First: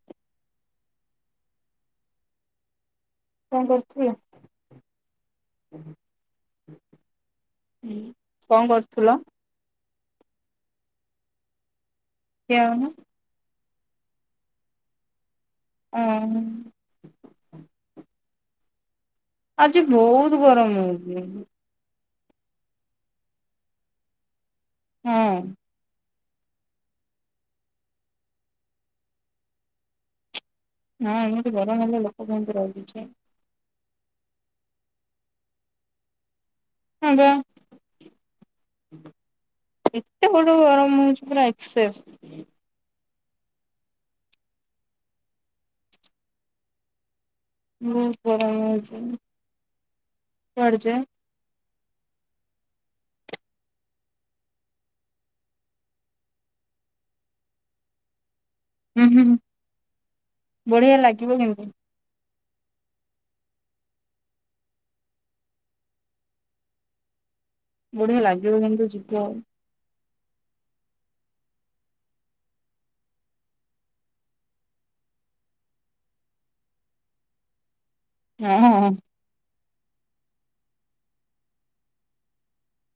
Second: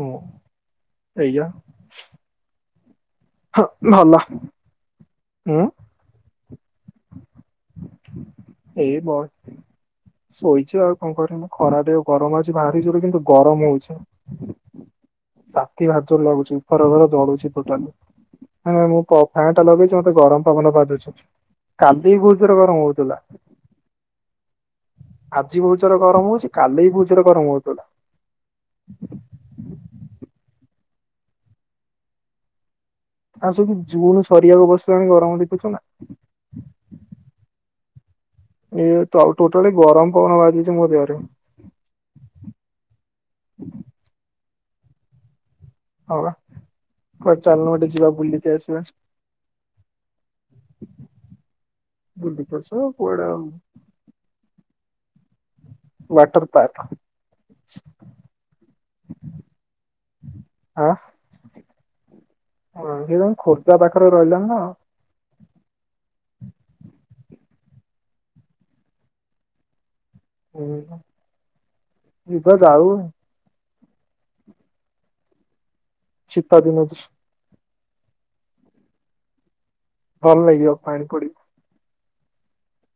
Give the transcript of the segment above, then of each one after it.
ହୁଁ ସେଇଆ। ହଁ କଣ କରୁଥିଲ? ଭଲ। ହୁଁ। ହଁ କଣ ଏଇ ବ କରୁଥିଲ? ଶୋଇଛି ଆଉ କଣ କରିବୁ ଖରାରେ ଆଉ ଗରମ ହଉଛି ଭାରି ଖିଆହଉନି ଜୋରେ ରେ କିନ୍ତୁ ଗରମ ହଉଛି ତାତି ଭାରି ଯୋର ଅଁ ଲାଗୁଛି। ଘର ଘର ଜଳୁଛି ଟୋଟାଲ ମୁଁ ଫ୍ୟନ୍ ଟା ଆଜି ଲଗେଇଛି ମତେ ବହୁତ ଗରମ ପବନ ବାଜୁଛି। ହଉଛି। କାଲି ବହୁତ୍ ଯୋର ଗରମ ହଉଥିଲା। ହଁ ଆଜି ବହତ୍ ଯୋର ଗରମ ହଉଛି କାଲିବି ବହୁତ ଯୋର ଗରମ ହଉଥିଲା। ହଁ ଏମିତି ଗରମ ହେଲେ ଲୋକ କେମତି ରହିବେ ଯେ। ଆ ସୁ ଜୁନ ସରିବାକୁ ବସିଲାଣି ଗରମ ଦେଖୁଛୁ ନା। ହଁ ବା। ଏ ଟୋଟାଲି ଗରମ ପବନ ଏତେ ବଡ଼ ବାଜୁଛି ମୋ ଗରମ ଦେହରେ ହେଉଚି ପୁରା ଏକ୍ସସ୍। ହଁ ବା। କୁଆଡେ ଚାଲନୁ ଗୋଟେ ଯିବା ବହୁତ ବୁଲିିକି ଗରମ ଆସିବା। ହଉଛି। କୁଆଡେ ଯେ ବୁଲିକି ଆସିବା କୁଆଡେ ଆଉ। Water park. ହୁଁ ହୁଁ ଆଁ ବଢିଆ ଲାଗିବ କିନ୍ତୁ। ହଁ ସେଏ ତମେ ଖୋର୍ଦ୍ଧା ପାଖରେ ରହିଲାଣି। ବଢିଆ ଲାଗିବ କିନ୍ତୁ ଯିବ। ହିଁ ଯିବା। [unintelligible] [unintelligible] ହଁ। ଭଲ ଲାଗିବ, ପାଣି ପଡିବ।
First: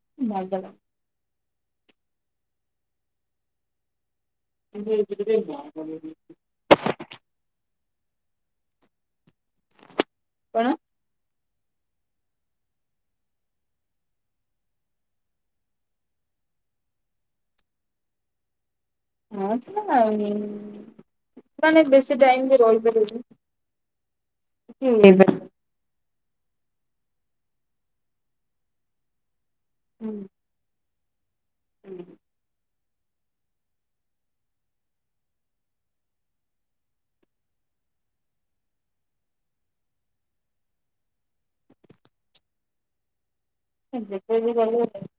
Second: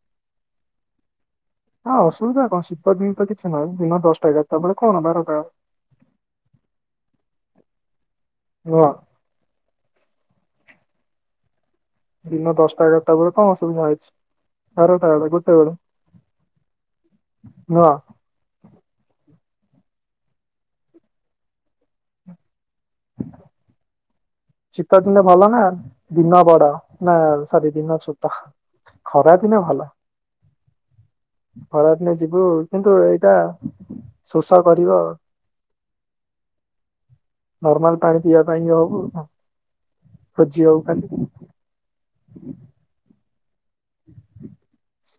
[unintelligible] ହଁ, ଅସୁବିଧା କଣ ଶୀତ ଦିନ ତ କିଛି ନାହିଁ, ଦିନ ଦଶଟା ଏଗାରଟା ବେଳେ କଣ ବାରଟା। ଲାଗିବ। [unintelligible] ହଁ। କଣ? ଦିନ ଦଶଟା ଏଗାରଟା ବେଳେ କଣଅସୁବିଧା ହଉଛି। ବାରଟା ବେଳେ ଗୋଟେ ବେଳ। ନୁହଁ? ହଁ ଯେ ମାନେ ବେଶୀ ଟାଇମ୍ ରହିପାରିବିନି। [unintelligible] ଶୀତ ଦିନେ ଭଲ ନା। ଦିନ ବଡ ନା ସରି ଦିନ ଛୋଟ ଖରା ଦିନେ ଭଲ। ହୁଁ। ଖରାଦିନେ ଯିବୁ। କିନ୍ତୁ ଏଇଟା ଶୋଷ କରିବ ଆଉ। ନର୍ମାଲ ପାଣି ପିଇବା ପାଇଁ ଯାଉ ଆଉ କଣ। ଖୋଜି ହବୁ ଖାଲି। [unintelligible]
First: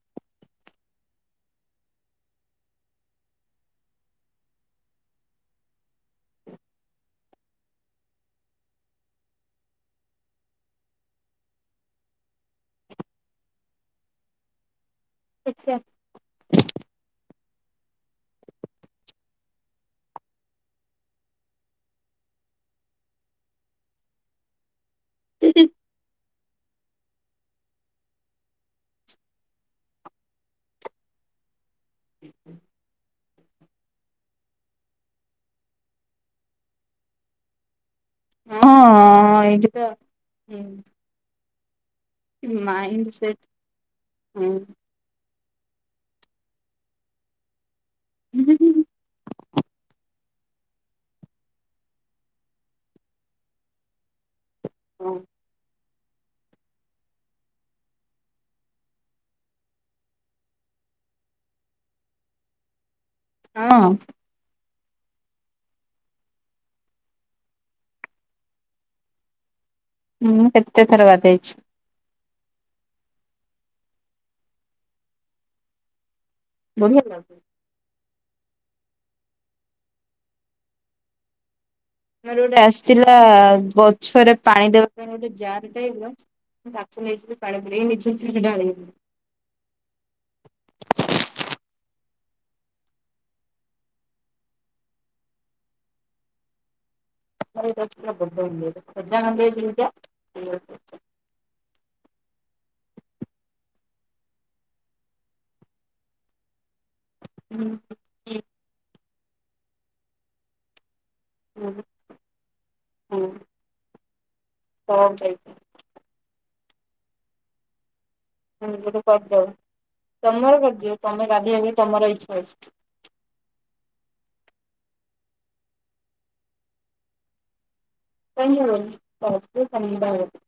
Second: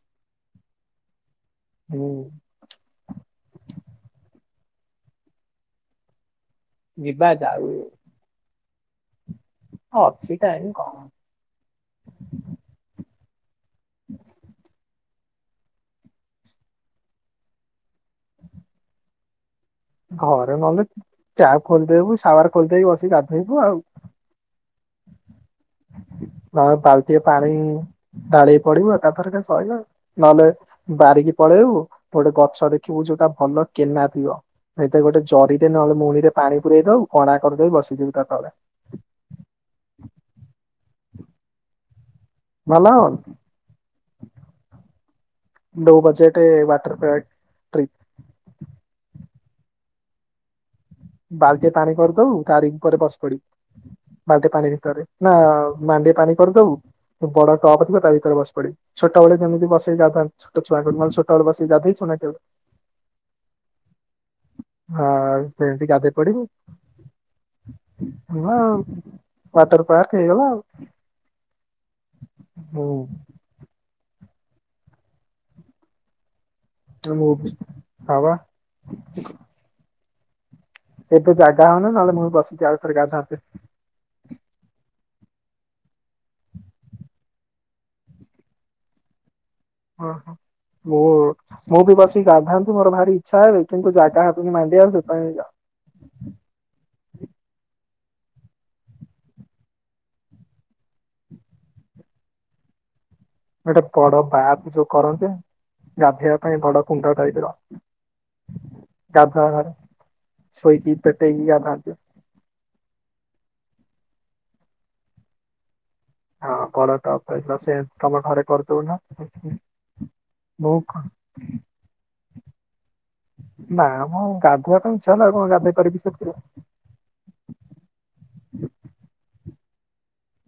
ହୁଁ। ଯିବା, ଯାଉ ହଁ, ଅଛି ଟାଇମ୍ କଣ [inaudible] ଦେଖିଆ। ଘରେ ଗଲେ ଟ୍ୟାପ୍ ଖୋଲିଦେବୁ ସାୱାର ଖୋଲିଦେଇକି ବସିକି ଗାଧୋଇବୁ ଆଉ। [unintelligible] ପା ବାଲ୍ଟିଏ ପାଣି ପାଳି ପଡିବୁ ଏକାଥରକେ ସଇଲା। ନହେଲେ ବାହାରିକି ପଳେଇବୁ। ଗୋଟେ ଗଛ ଦେଖିବୁ ଯୋଉଟା ଭଲ କେନା ଥିବ ହେଇଥିରେ ଗୋଟେ ଜରିରେ ନହେଲେ ମୁଣି ରେ ପାଣି ପୁରେଇ ଦବୁ, କଣା କରିଦେଇ ବସିଥିବୁ ତା ତଳେ ହଁ। ଏଇଠି ତ। ହୁଁ। ଭଲ ମାଇଣ୍ଡ ହବନି ସେଟ୍, ହୁଁ। ଲୋ ବଜେଟେ ୱାଟର ପ୍ରାକ ହୁଁ, ହୁଁ, ହୁଁ ବାଲ୍ଟିଏ ପାଣି କରିଦବୁ ତାରି ଉପରେ ବସି ପଡିବୁ। ବାଲ୍ଟି ପାଣି ଭିତରେ। ହଁ ନା ମାଣ୍ଡିଏ ପାଣି କରିଦବୁ ବଡ ଟପ୍ ଥିବ ତା ଭିତରେ ବସି ପଡିବୁ। ଛୋଟବେେଳେ ଯେମିତି ବସେଇ ଗାଧାନ୍ତି ଛୋଟ ଛୁଆକୁ, ଛୋଟବେଳେ ବସିକି ଗାଧେଇ ଛନା କେବେ? ହଁ। ଆଉ ସେମିତି ଗାଧେଇ ପଡିବୁ। ହେଲା ଆଉ। ୱାଟର ପାର୍କ ମୁଁ ହେଇଗଲା ଆଉ। କେତେ ଥର ଗାଧେଇଛି ହୁଁ। ବଢିଆ ଲାଗେ। [unintelligible] ଏବେ ଜାଗା ହଉନି ନ ମୋର ଗୋଟେ ଆସିଥିଲା ଗଛରେ ପାଣି ଦେବା ପାଇଁ ଗୋଟେ ଜାର ଟାଇପ୍ ର ତାକୁ ନେଇଯିବି ପାଣି ପୁରେଇ ନିଜେ ନିଜେ ସେଠି ଢାଳି ହେବି। ଓହୋ। ମୁଁ, ମୁଁ ବି ବସିିକି ଗାଧାନ୍ତି ମୋର ଭାରି ଇଚ୍ଛା ହେଉଛି, କିନ୍ତୁ ଜାଗା ହେବନି ମଣ୍ଡିଆ ସେଥିପାଇଁ [unintelligible] ଗୋଟେ ବଡ ପାର୍କ ଯୋଉ କରନ୍ତେ ଗାଧେଇଆ ପାଇଁ ବଡ କୁଣ୍ଡ ଟାଇପ୍ ର। ଗାଧୁଆ ଘରେ ଶୋଇକି ପେଟେଇକି ଗାଧାନ୍ତି। ହୁଁ। ହଉାଇ [unintelligible] ଆମର ତପୋଇ ତ ସେ ତମ ଘରେ କରିଦଉନ। [unintelligible] କରିଦବ ତମର ମୁଁ କରିଦିଅ ତମେ ଗାଧେଇଆ ପାଇଁ ତମର ଇଛା ହଅଛି। ନା ମ ଗାଧୋଇଆ ପାଇଁ ଇଚ୍ଛା ହେଲା ଆଉ କଣ ଗାଧୋଇ ପାରିବି ସେଠି। ଧନ୍ୟ ସମୀ ଭ [unintelligible]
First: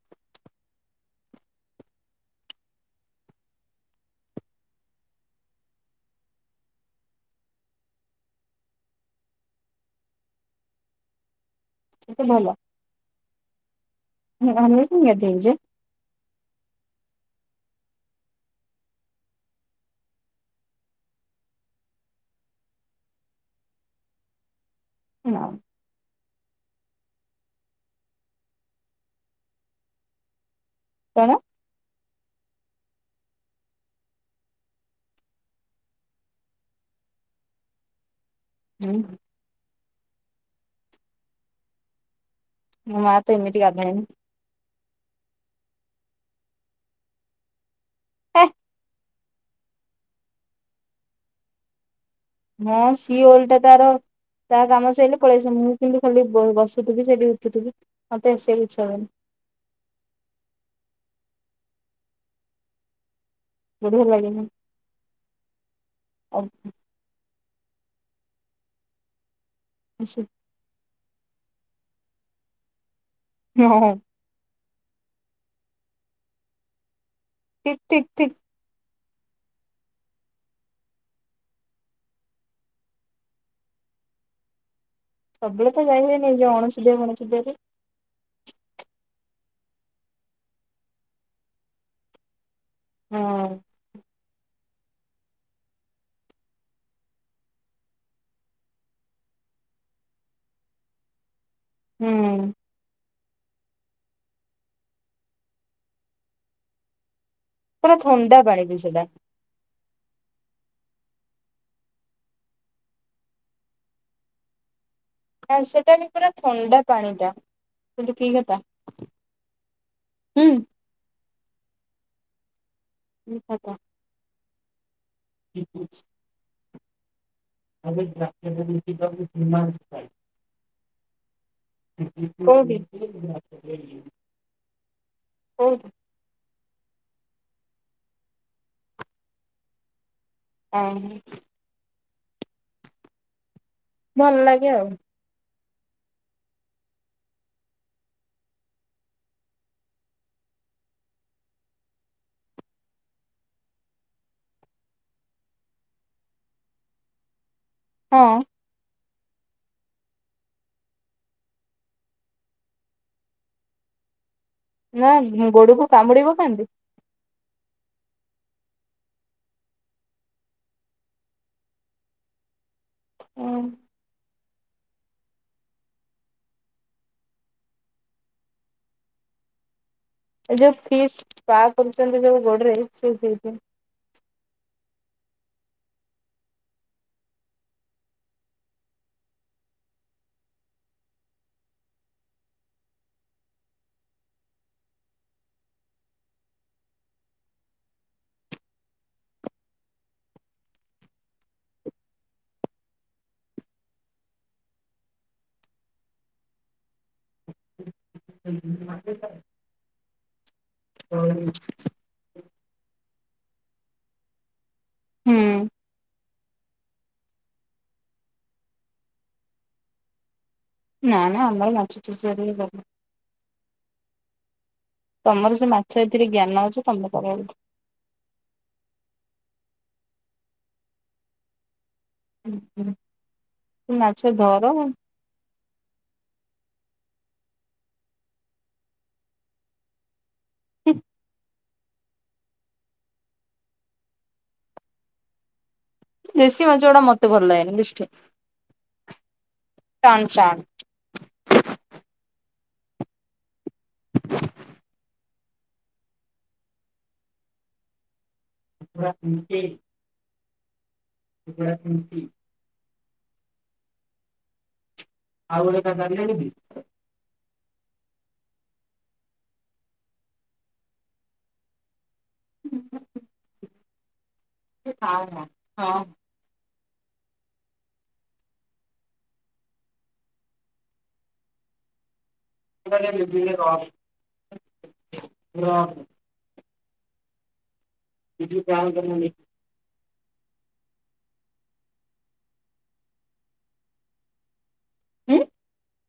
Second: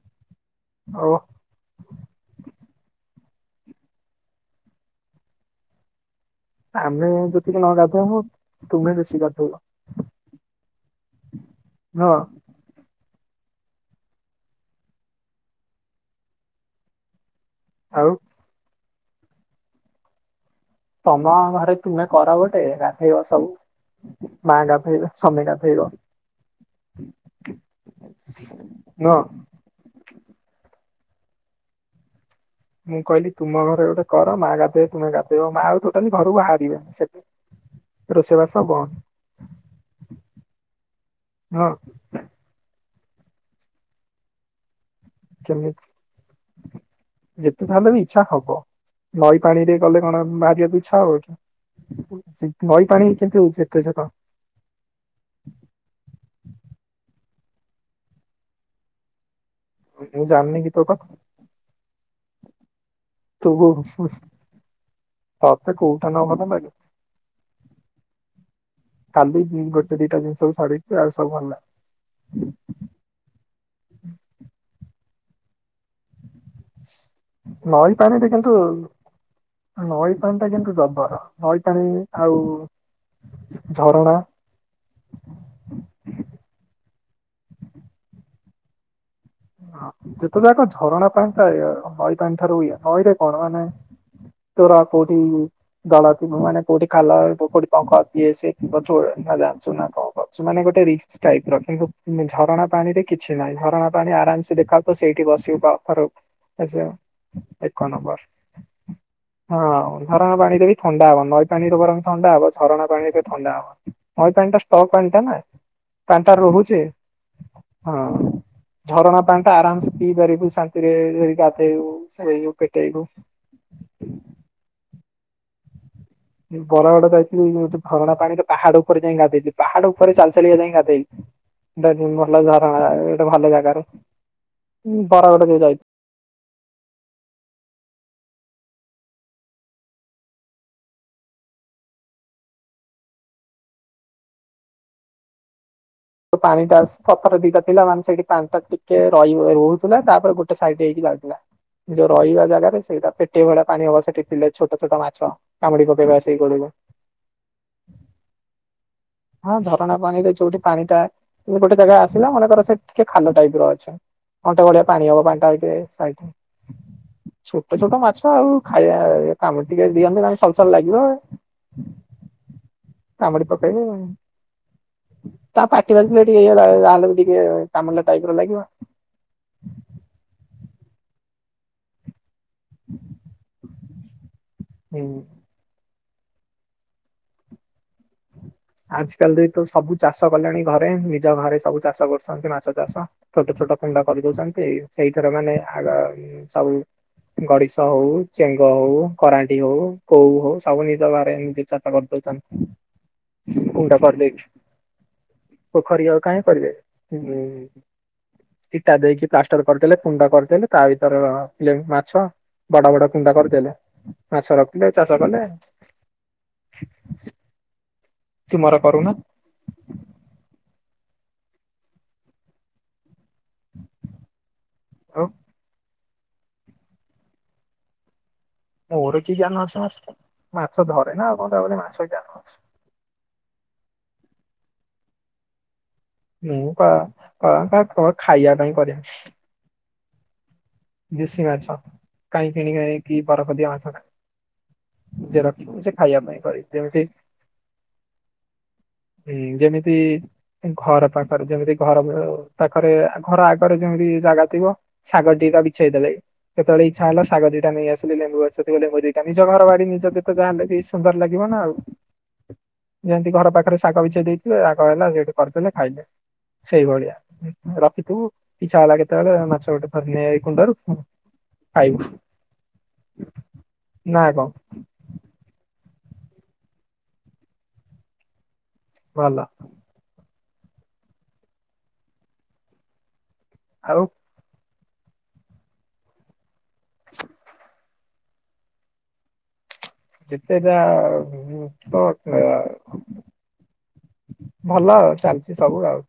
ହଉ। ଆମେ ଯଦି ନ ଗାଧେଇବୁ ତୁମେ ବେଶୀ ଗାଧେଇବ। ସେ ତମଲ [unintelligible] ଆମ କତି ଯେ [inaudible] ଆଉ ତମ ଘରେ ତୁମେ କର ଗୋଟେ ଗାଧେଇବ ସବୁ ମା ଗାଧେଇବେ। ସମୀ ଭଲ। ଗାଧେଇବ। କଣ ମୁଁ କହିଲି ତୁମ ଘରେ ଗୋଟେ କର ମା ଗାଧେଇ ତୁମେ ଗାଧେଇବ ମା ଆଉ ଟୋଟାଲି ଘରୁ ବାହାରିବେ ସେ ରୋଷେଇବାସ ବ ମୋ ମା ତେମିତି ଗାଧେଇବେ? କେମିତି ଯେତେ ଯାହାଲେ ବି ଇଚ୍ଛା ହେ ହବ। ନଈ ପାଣିରେ ଗଲେ କଣ ବାହାରିଆକୁ ଇଚ୍ଛା ହବ କି? ମୋ ନଈ ପାଣି ସିଓଲ କିନ୍ତୁ ଟା ତାର କେତେ ଝର ତା କାମ ସଇିଲେ ପଳେଇଆସି ମୁଁ କିନ୍ତୁ ଖାଲି ବ ବସୁଥିବି ସେଠି ଉଠୁଥିବି ମତେ ଆସିଆକୁ ଇଛା ହବନି। ମୁଁ ଜାନି ଗୀତ ତ ତୋ ବଢିଆ ବୋଉ ଲାଗେନି ହଁ ଖାଲି ଦି ଗୋଟେ ଦିଟା ଜିନିଷ ର ଆ ସବୁ ଭଲ [unintelligible] ହଁ ହଁ। ଠିକ ନଈ ଠିକ ପାଣିରେ ଠିକ କିନ୍ତୁ ନଈ ପାଣି ଟା କିନ୍ତୁ ଜବର ନଈ ପାଣି ଆଉ ଝ ଝରଣା ସବୁଳେ ତ ଯାଇହୁଏନି ଏ ଯୋଉ ଅଣସୁଧିଆ ବଣସୁଧିଆରେ। ହଁ ଯେତେ ଯାକ ଝରଣା ପାଣି ଟା ଏ ନଈ ପାଣି ଠାରୁ ଇଏ ନଈରେ ହଁ କଣ ମାନେ ତରା କୋଉଟି ଦଳ ମାନେ କୋଉଠି ଖାଲ କୋଉଠିି କଣ [inaudible] ଇଏ ସିଏ ମାନେ ଗୋଟେ ରିକ୍ସି। ହୁଁ ଝରଣା ପାଣି ରେ କିଛି ନାହିଁ ଝରଣା ପାଣି ଆରାମ୍ ସେ ଦେଖାତୁ ସେଇଠି ବସି [inaudible] ଏକ ପୁରା ନମ୍ବର। ଥଣ୍ଡା ପାଣି ବି ସେଟା ହଁ ଝରଣା ପାଣିରେ ବି ଥଣ୍ଡା ହବ ନଈ ପାଣିରେ ବରଂ ଥଣ୍ଡା ହବ ଝରଣା ପାଣିରେ ଥଣ୍ଡା ହବ। ନଈ ପାଣିଟା ଷ୍ଟକ୍ ପାଣିଟା ନା ସେଟା ବି ପୁରା ପାନିଟା ଥଣ୍ଡା ରହୁଛି ପାଣି ଟା ହଁ। କିନ୍ତୁ କି କଥା ଝରଣା ପାଣି ଟା ଆରାମସେ ପି ହୁଁ ପାରିବୁ ଶାନ୍ତିରେ ଏ ଗାଧେଇବୁୁ ଶୋଇବୁ ପେଟଇବୁ କି କଥା [inaudible] ହୁଁ ହୁ [inaudible] ବରଗଡ ଯାଇକି ଗୋଟେ ଝରଣା ପାଣିରେ ପାହାଡ ଉପରେ ଯାଇଁ ଗାଧେଇଲି ପାହାଡ ଉପରେ ଚାଲିଚାଲି କା ଯାଇଁ ଗାଧେଇ। ଗାଧେଇ ଭଲ କୋଉଠି ଝରଣା ଗୋଟେ ଭଲ ଜାଗାରେ କୋଉଠି ଉଁ ବରଗଡ ଯୋଉ ଯାଇ ଏହେଁ। ଭଲ ଲାଗେ ଆଉ। ତ ପାଣି ଟାସ୍‌ ପଥର ଦିଟା ଥିଲା ମାନେ ସେଇଠି ପାଣି ଟା ଟିକେ ରହିିବଇ ହଉଥିଲା। ତାପରେ ଗୋଟେ ସାଇଡଡ୍‌ ହେଇକି ବାହାରୁଥିଲା। ଯୋଉ ରହିବା ଜାଗାରେ ସେଇଟା ଫିଟେଇବାଟା ପାଣି ଅବଶ୍ୟ ସେଠି ଥିଲେ ଛୋଟ ଛୋଟ ମାଛ। କାମୁଡ଼ି ପକେଇବ ଆସିକି ଗୋଡ଼କୁ। ହଁ। ହଁ ଝରଣା ପାଣିରେ ଯୋଉଠି ପାଣି ଟା ଗୋଟେ ଜାଗା ଆସିଲା। ମନେକର ସେଠି ଟିକେ ଖାଲ ଟାଇପ ର ଅଛି। ଅଣ୍ଟେ କଡ଼ିଆ ପାଣି ନା ହବ। ତାଙ୍କ ଅଇତରେ ଗୋଡକୁ କାମୁଡିବ କାନ୍ତି ସାଇଟ୍‌ରେ। ଛୋଟ ଛୋଟ ମାଛ ଆଉ ଖାଇବା କାମ ଟିକେ ଦିଅନନ୍ତେ ସଲସଲ ଲାଗିବ। [inaudible] ଏ କାମୁଡ଼ି ପକେଇବଅ ତା ପାଟି ବାଜି ଲେଟ ହୋଇଗଲା। ଯାହେଲେ ବି ଟିକେ କାମୁଡ଼ିଲା ଟାଇପ୍ ର ଲାଗିବ ଏଇ ଯୋଉ ଫିସ୍ ସ୍ପା କରୁଛନ୍ତି ଯୋଉ ଗୋଡରେ ସେ ସେଇଥି ହୁଁ। ଆଜି କାଲିତ ଏଇତ ସବୁ ଚାଷ କଲେଣି ଘରେ। ନିଜ ଘରେ ସବୁ ଚାଷ କରୁଛନ୍ତି ମାଛ ଚାଷ। ଛୋଟ ଛୋଟ କୁଣ୍ଡ କରିଦଉଛନ୍ତି। ସେଇଥିରେ ମାନେ ଆଗ ସବୁ ଗଡିଶ ହଉ, ଚେଙ୍ଗ ହଉ, କରାଣ୍ଡି ହଉ, କୋଉ ହଉ ସବୁ ନିଜ ଘରେ ଏମତିକା ହଁ କରିଦେଉଚନ। [inaudible] କୋଡା କରିଦେଉଛୁଁ। ପୋଖରୀ ଆଉ କାହିଁ କରିବେ ହୁଁ ଇଟା ଦେଇକି ପ୍ଲାଷ୍ଟର କରିଦେଲେ କୁଣ୍ଡ କରିଦେଲେ ତା ଭିତରେ ମାଛ। ବଡ ବଡ କୁଣ୍ଡ କରିଦେଲେ ମାଛ ରଖିଲେ ଚାଷ କଲେ। ତୁମର କରୁନ। ନା ନା ଆମର ମାଛ ଚାଷ ହାରିକା କରୁନୁ। ଆଉ ତମର ସେ ମାଛ ଏଥିରେ ଜ୍ଞାନ ଅଛି। ତମେ କର ମୋର କି ଜ୍ଞାନଅଛି ମାଛ ପାଇଁ। ମାଛ ଧରେ ନା ଆଉ କଣ ତା ବୋଲି ମାଛ ଜ୍ଞାନ ଅଛି। [unintelligible] ମାଛ ଧର ମୁଁ କା କା କା ଖାଇବା ପାଇଁ କରେ। ଦେଶୀ ମାଛ କାଇ କିଣିଆଣିକି ବରଫ ଦିଆ ମାଛଖା ନିଜର। ସେମିତି ଖାଇବା ପାଇଁ କରେ। ଦେଶୀ ମାଛ ଗୁଡା ଯିମିତି ମତେ ଭଲ ଲାଗେନି ବୁଝିଲେ। ହୁଁ ଯେମିତି ଟାଣ ଟାଣ। ଘର ପାଖରେ ଯେମିତି ଘର [unintelligible] ପାଖରେ ଘର ଆଗରେ ଯେମିତି ଜାଗା ଥିବ। ଶାଗ ଦି ଟା ବି ଛେଇଦେଲେ ଯେତେବେଳେ ଇଚ୍ଛା ହେଲା ଶାଗ ଦିଟା ନେଇ ଆସିଲେ। ଲେମ୍ୱୁ ଗଛଥିବ ଲେମ୍ବୁ ଦିଟା ନିଜ ହୁଁ ଘର ବାଡି ନିଜ ତ ଗାଁ ଟା ବି ସୁନ୍ଦର ଲାଗିବ ନା ଆଉ। ଯେମତି ଘର ପାଖରେ ଶାଗ ବିଛେଇ ଦେଇଥିବେ। ଶାଗ ହେଲା ସେଠି କରିଦେଲେ ଖାଇଲେ। ସେଇଭଳିଆ ରଖିଥିବୁ ଇଛା ହେଲା କେତେବେଳେ ମାଛ ଗୋଟେ ଧରିନେ ହୁଣ୍ଡାରୁ ଖାଇବୁ। [inaudible] ନା କଣ। [inaudible] ନାଁ ହଁ ହଁ। ଭଲ। ସେ କହିଲା ଆଉ [unintelligible] ରହନି। [unintelligible] ଗାଁ କୁ ଗଲାନି। ଯେତେଟା [unintelligible] ଭଲଅ ଚାଲିଛି ସବୁ ଆଉ।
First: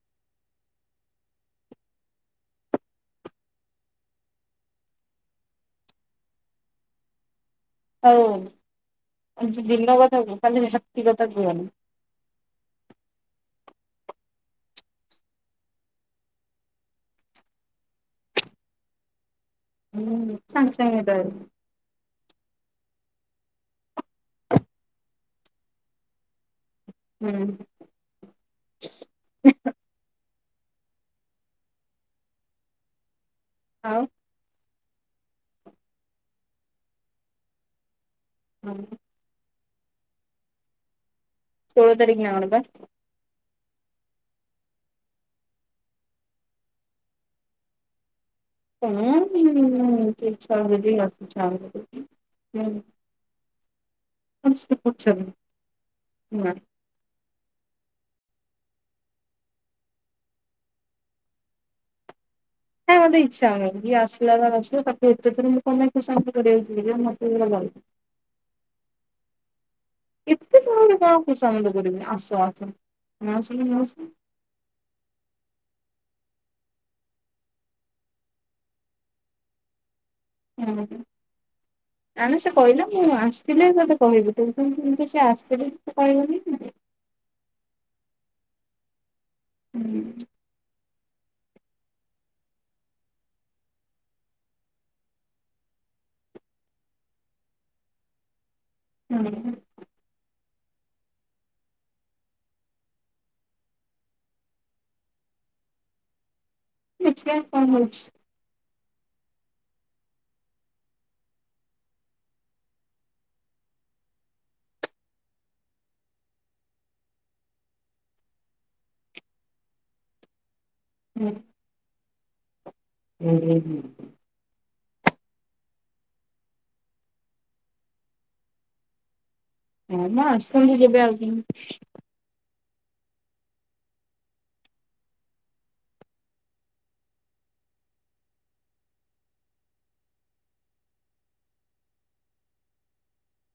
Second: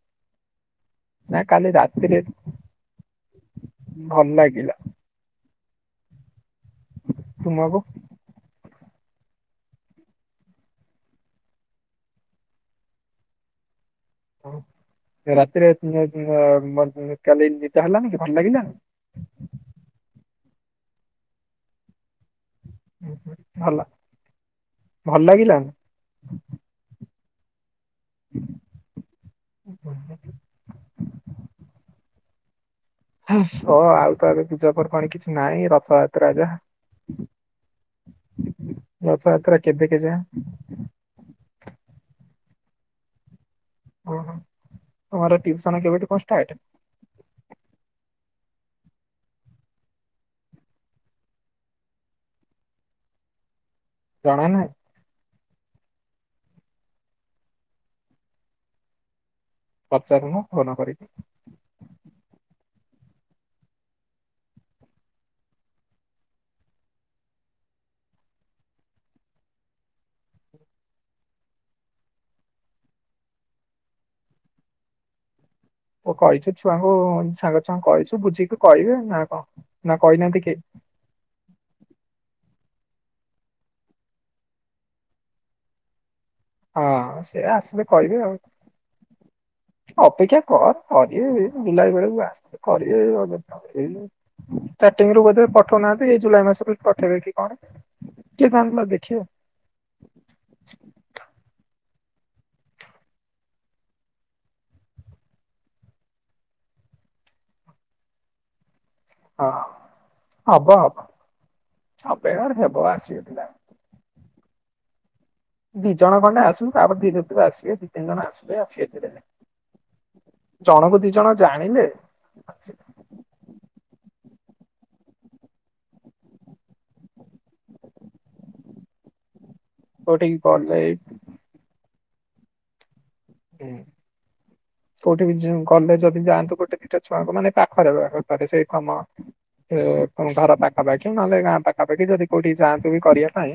ନା କାଲି ରାତିରେ ଭଲ ଲାଗିଲା। ତୁମକୁ। ହଉ ହଉ ଆଜି ଦିନକ କଲି ଶକ୍ତିଗତ କୁହନି। ହ ରାତିରେ [unintelligible] କାଲି ନିଦ ହେଲାନି କି ଭଲ ଲାଗିଲାନି? ହୁଁ ସାଙ୍ଗେସାଙ୍ଗେ ନିଦ ହେଇଗଲା। ଭଲ ଭଲଲାଗିଲା? ହୁଁ। [unintelligible] ଆଉ କିଛି କହ ଆଉ ତ ଏବେ ପୂଜାପର୍ବାଣୀ କିଛି ନାହିଁ ରଥଯାତ୍ରା ଯାହା। ହୁଁ। ରଥଯାତ୍ରା କେବେ କେଜାନ ଷୋଳ ତାରିଖ ନା କଣ ପା। ଓ ହୋ ତମର ଟ୍ୟୁସନ କେବେଠୁ କଣ ଷ୍ଟାର୍ଟ? ହଁ [unintelligible] ଜଣା ମୁଁ ନାହିଁ କିଛି ପଚାରିନି ନାଁ। ପଚାରୁନ ଫୋନ କରିକି। ହେ ମୋତେ ଇଚ୍ଛାହଉନି ଯିଏ ଆସିଲା ନ ଆସିଲ ତାକୁ ଏତେ ଥର ମୁଁ କଣ ପାଇଁ ଖୋସାମତ କରିବି ଯିଏ ଯା ମୋତେ ଏଗୁଡା ଭଲ ଏତେ କଣ କାହାକୁ ଖୋସାମତ କରିବି ଆସ ଆସ ନ ଆସିଲେ ନ ଆସ। ଓ କହିଛୁ ଛୁଆଙ୍କୁ ସାଙ୍ଗ ସାଙ୍ଗ କହିଛୁ ବୁଝିକି କହିବେ ନା କଣ ନା କହିନାହାନ୍ତି? କେହି ହୁଁ ହୁଁ। ନା ନା ସେ କହିଲା ମୁଁ ଆସିଲେ ତତେ କହିବି ଟିଉସନ୍ କେମିତି ସିଏ ଆସିଲେ ତୋତେ କହିବନି ହଁ ସେ ଆସିଲେ କହିବେ ଆଉ ହୁଁ ଅପେକ୍ଷା କନ କରିବେ ଜୁଆଇ ବେଳକୁ ଆସିଲେ କରିବେ [unintelligible] ଏଇ ଷ୍ଟାର୍ଟିଂ ରୁ ବୋଧେ ପଠୋଉନାହାନ୍ତି ଜୁଲାଇ ମାସରୁ ପଠେଇବେ କି କଣ? କିଏ ଜାଣିଲା ଦେଖିବା ହୁଁ। ଦେଖିଆ କଣ ହଉଛି। ହଁ ହବ ହବ ଅପେକ୍ଷା କର ହେବ ଆସିବେ ପିଲା। ଦି ଜଣ ଖଣ୍ଡେ ଆସନ୍ତୁ ତାପରେ ଧୀରେ ଧୀରେ ଆସିବେ ଦି ତିି ଜଣ ଆସିବେ ଆସିବେ ଧୀରେ ଜଣକୁ ଦି ଜଣ ଜାଣିଲେ [unintelligible] ହଁ ମ କୋଉଠିକି ଆସନ୍ତୁ ଗଲେ ଯେବେ ଆଉଛନ୍ତି। ହୁଁ। କୋଉଠି ବି ଯୋଉ ଗଲେ ଯଦି ଯାଆନ୍ତୁ ଗୋଟେ ଦିଇଟା ଛୁଆଙ୍କୁ ମାନେ ପାଖରେ ହେଇପାରେ ସେଇ ଖମ ଏ ଘର ପାଖାପାଖି ନହେଲେ ଗାଁ ପାଖାପାଖି ଯଦି କୋଉଠି ଯାନ୍ତୁ ବି କରିବା ପାଇଁ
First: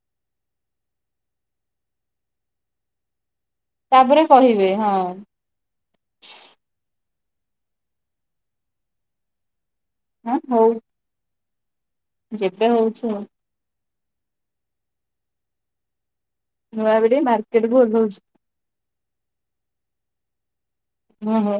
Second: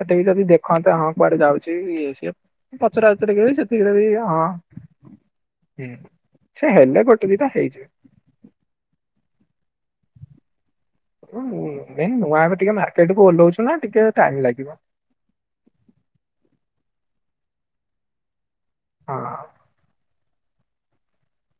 ସେଠିକି ଯଦି ଦେଖନ୍ତେ ହଁ କୁଆଡେ ଯାଉଛି ଇଏ ସିଏ ପଚରା ପଚରିକି ସେ ତାପରେ [unintelligible] ହଁଁ କହିବେ ହଁ ହୁଁ ସେ ହେଲେ ଗୋଟେ ଦିଟା ହେଇଯିବେ। ହଁ ହଉ। ଦେନ୍ ନୂଆ ଏବେ ଯେବେ ଟିକେ ହଉଛି ମାର୍କେଟ ଆଉ। କୁ ଓହ୍ଲଉଚୁ ନା, ଟିକେ ଟାଇମ ଲାଗିବ। ନୂଆବିଡ଼ି ମାର୍କେଟକୁ ଓଲ୍ହୋଉଛି। ହଁ। ଓହୋ।